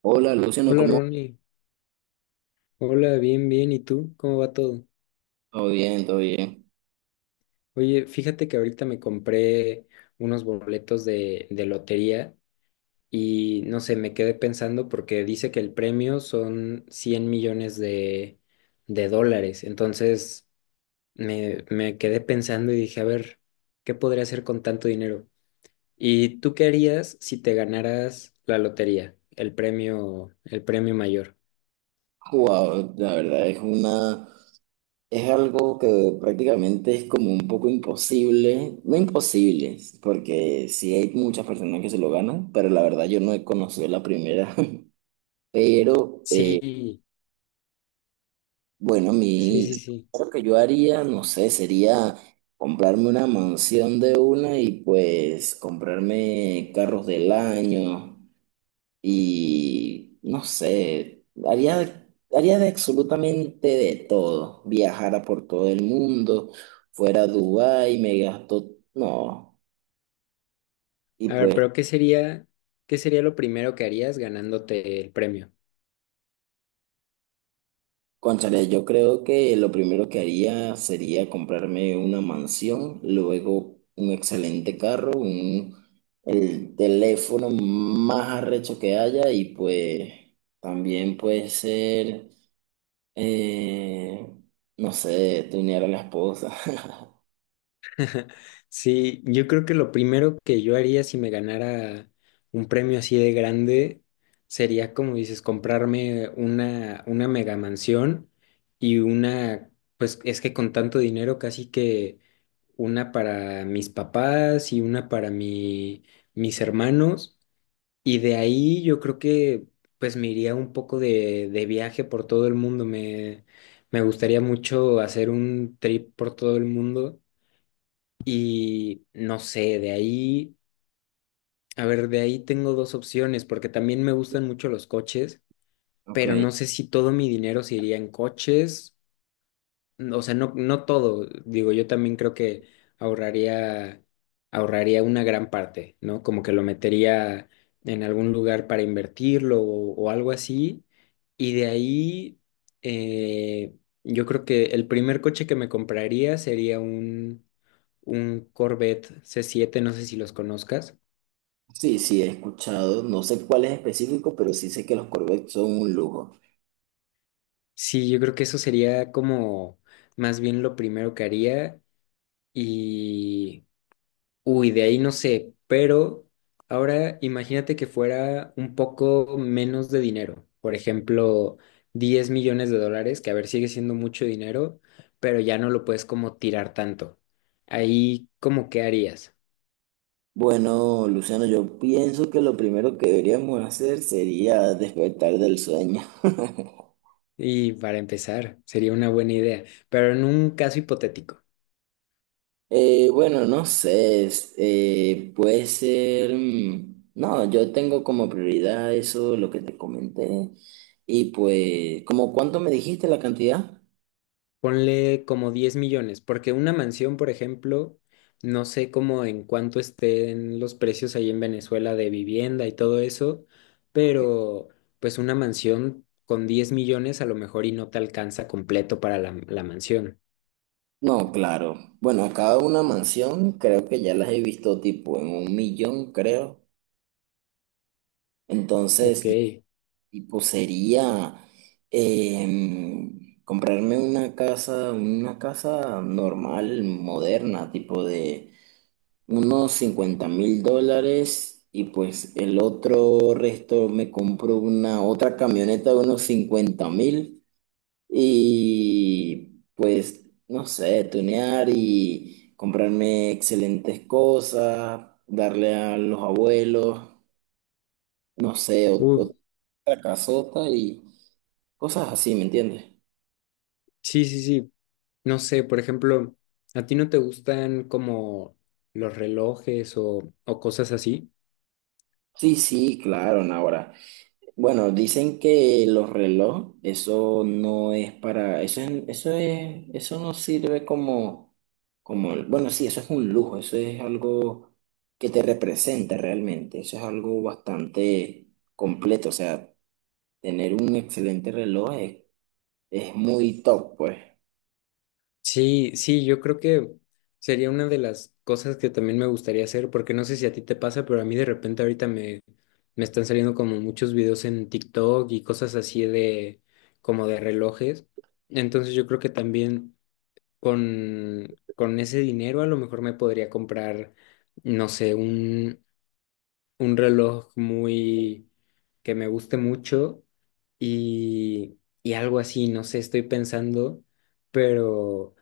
Hola Luciano, Hola ¿cómo vas? Ronnie, hola, bien, bien, ¿y tú? ¿Cómo va todo? Todo bien, todo bien. Oye, fíjate que ahorita me compré unos boletos de lotería y no sé, me quedé pensando porque dice que el premio son 100 millones de dólares, entonces me quedé pensando y dije, a ver, ¿qué podría hacer con tanto dinero? ¿Y tú qué harías si te ganaras la lotería, el premio mayor? Wow, la verdad es una, es algo que prácticamente es como un poco imposible, no imposible, porque sí hay muchas personas que se lo ganan, pero la verdad yo no he conocido la primera. Pero Sí, bueno, sí, sí, sí. lo que yo haría, no sé, sería comprarme una mansión de una y pues comprarme carros del año. Y no sé, haría de absolutamente de todo. Viajara por todo el mundo, fuera a Dubái, me gasto. No. Y A ver, pues, pero ¿qué sería lo primero que harías ganándote el premio? cónchale, yo creo que lo primero que haría sería comprarme una mansión, luego un excelente carro, el teléfono más arrecho que haya y pues también puede ser, eh, no sé, tunear a la esposa. Sí, yo creo que lo primero que yo haría si me ganara un premio así de grande sería, como dices, comprarme una mega mansión y una, pues es que con tanto dinero casi que una para mis papás y una para mi, mis hermanos. Y de ahí yo creo que pues me iría un poco de viaje por todo el mundo. Me gustaría mucho hacer un trip por todo el mundo. Y no sé, de ahí, a ver, de ahí tengo dos opciones, porque también me gustan mucho los coches, Ok, pero no sé si todo mi dinero se iría en coches, o sea, no, no todo, digo, yo también creo que ahorraría, ahorraría una gran parte, ¿no? Como que lo metería en algún lugar para invertirlo o algo así. Y de ahí, eh, yo creo que el primer coche que me compraría sería un Corvette C7, no sé si los conozcas. sí, sí, he escuchado, no sé cuál es específico, pero sí sé que los Corvettes son un lujo. Sí, yo creo que eso sería como más bien lo primero que haría. Y uy, de ahí no sé, pero ahora imagínate que fuera un poco menos de dinero, por ejemplo, 10 millones de dólares, que a ver, sigue siendo mucho dinero, pero ya no lo puedes como tirar tanto. Ahí, ¿cómo qué harías? Bueno, Luciano, yo pienso que lo primero que deberíamos hacer sería despertar del sueño. Y para empezar, sería una buena idea, pero en un caso hipotético. Bueno, no sé, puede ser, no, yo tengo como prioridad eso, lo que te comenté, y pues, ¿como cuánto me dijiste la cantidad? Ponle como 10 millones, porque una mansión, por ejemplo, no sé cómo en cuánto estén los precios ahí en Venezuela de vivienda y todo eso, Ok. pero pues una mansión con 10 millones a lo mejor y no te alcanza completo para la, la mansión. No, claro. Bueno, cada una mansión creo que ya las he visto tipo en un millón, creo. Ok. Entonces, tipo, sería comprarme una casa normal, moderna, tipo de unos 50.000 dólares y pues el otro resto me compro una otra camioneta de unos 50.000 y pues, no sé, tunear y comprarme excelentes cosas, darle a los abuelos, no sé, Uf, otra casota y... Cosas así, ¿me entiendes? sí, sí, sí. No sé, por ejemplo, ¿a ti no te gustan como los relojes o cosas así? Sí, sí, claro, no, ahora. Bueno, dicen que los relojes, eso no es para, eso es, eso no sirve como, bueno, sí, eso es un lujo, eso es algo que te representa realmente, eso es algo bastante completo, o sea, tener un excelente reloj es, muy top, pues. Sí, sí, yo creo que sería una de las cosas que también me gustaría hacer, porque no sé si a ti te pasa, pero a mí de repente ahorita me, me están saliendo como muchos videos en TikTok y cosas así de como de relojes. Entonces yo creo que también con ese dinero a lo mejor me podría comprar, no sé, un reloj muy que me guste mucho y algo así, no sé, estoy pensando, pero...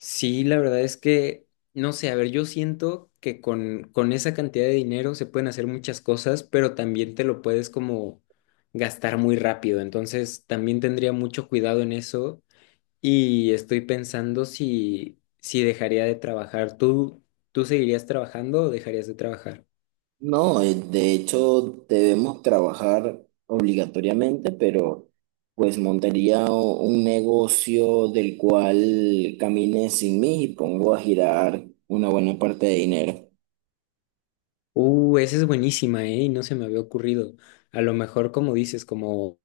Sí, la verdad es que, no sé, a ver, yo siento que con esa cantidad de dinero se pueden hacer muchas cosas, pero también te lo puedes como gastar muy rápido. Entonces, también tendría mucho cuidado en eso y estoy pensando si dejaría de trabajar. ¿Tú seguirías trabajando o dejarías de trabajar? No, de hecho debemos trabajar obligatoriamente, pero pues montaría un negocio del cual camine sin mí y pongo a girar una buena parte de dinero. Esa es buenísima, ¿eh? Y no se me había ocurrido. A lo mejor, como dices, como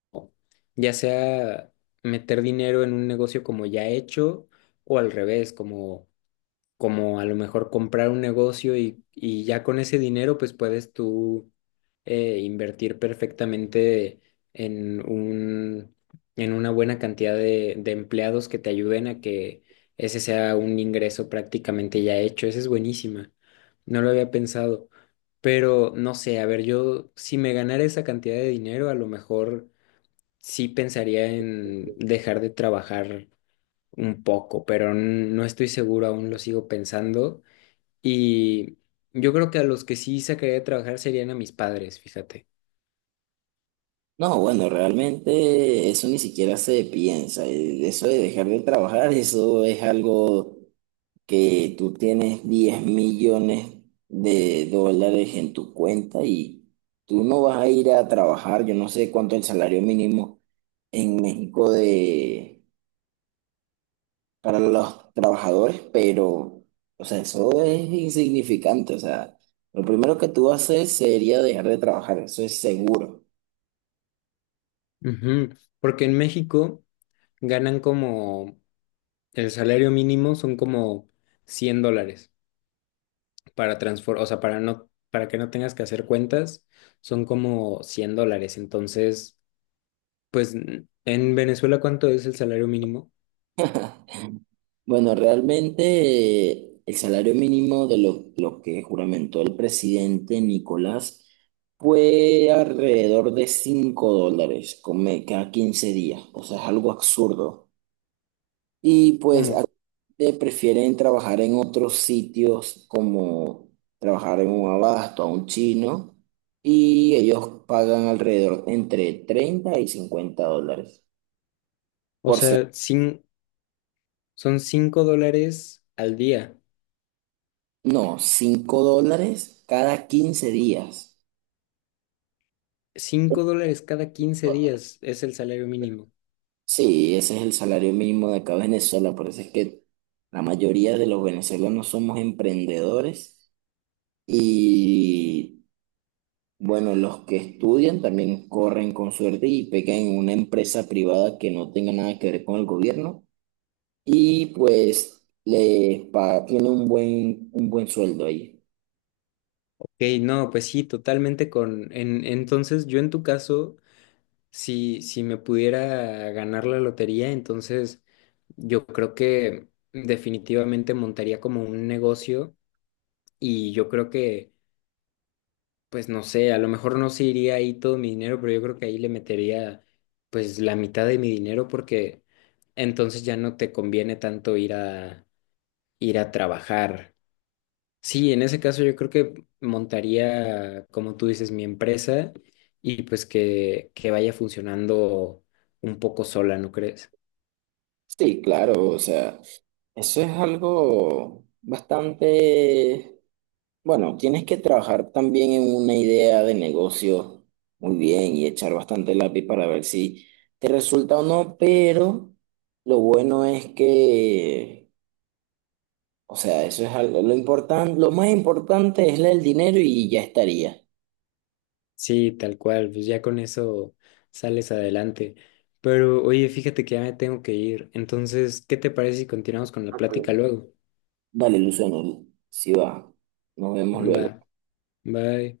ya sea meter dinero en un negocio como ya hecho o al revés, como a lo mejor comprar un negocio y ya con ese dinero pues puedes tú invertir perfectamente en un, en una buena cantidad de empleados que te ayuden a que ese sea un ingreso prácticamente ya hecho. Esa es buenísima. No lo había pensado. Pero no sé, a ver, yo si me ganara esa cantidad de dinero, a lo mejor sí pensaría en dejar de trabajar un poco, pero no estoy seguro, aún lo sigo pensando. Y yo creo que a los que sí sacaría de trabajar serían a mis padres, fíjate. No, bueno, realmente eso ni siquiera se piensa. Eso de dejar de trabajar, eso es algo que tú tienes 10 millones de dólares en tu cuenta y tú no vas a ir a trabajar, yo no sé cuánto es el salario mínimo en México para los trabajadores, pero, o sea, eso es insignificante. O sea, lo primero que tú haces sería dejar de trabajar, eso es seguro. Ujú. Porque en México ganan como el salario mínimo son como 100 dólares o sea, para no, para que no tengas que hacer cuentas, son como 100 dólares. Entonces, pues en Venezuela, ¿cuánto es el salario mínimo? Bueno, realmente el salario mínimo de lo que juramentó el presidente Nicolás fue alrededor de 5 dólares cada 15 días. O sea, es algo absurdo. Y pues ¿Cómo? actualmente prefieren trabajar en otros sitios como trabajar en un abasto, a un chino, y ellos pagan alrededor entre 30 y 50 dólares O por ser. sea, son 5 dólares al día. No, 5 dólares cada 15 días. 5 dólares cada 15 días es el salario mínimo. Sí, ese es el salario mínimo de acá de Venezuela, por eso es que la mayoría de los venezolanos somos emprendedores y bueno, los que estudian también corren con suerte y pegan en una empresa privada que no tenga nada que ver con el gobierno y pues tiene un buen sueldo ahí. Ok, no, pues sí, totalmente con... entonces, yo en tu caso, si me pudiera ganar la lotería, entonces yo creo que definitivamente montaría como un negocio y yo creo que, pues no sé, a lo mejor no se iría ahí todo mi dinero, pero yo creo que ahí le metería pues la mitad de mi dinero porque entonces ya no te conviene tanto ir a, ir a trabajar. Sí, en ese caso yo creo que montaría, como tú dices, mi empresa y pues que vaya funcionando un poco sola, ¿no crees? Sí, claro, o sea, eso es algo bastante, bueno, tienes que trabajar también en una idea de negocio muy bien y echar bastante lápiz para ver si te resulta o no, pero lo bueno es que o sea, eso es algo, lo importante, lo más importante es el dinero y ya estaría. Sí, tal cual, pues ya con eso sales adelante. Pero oye, fíjate que ya me tengo que ir. Entonces, ¿qué te parece si continuamos con la plática luego? Vale, Luciano, si va. Nos vemos Va, luego. bye.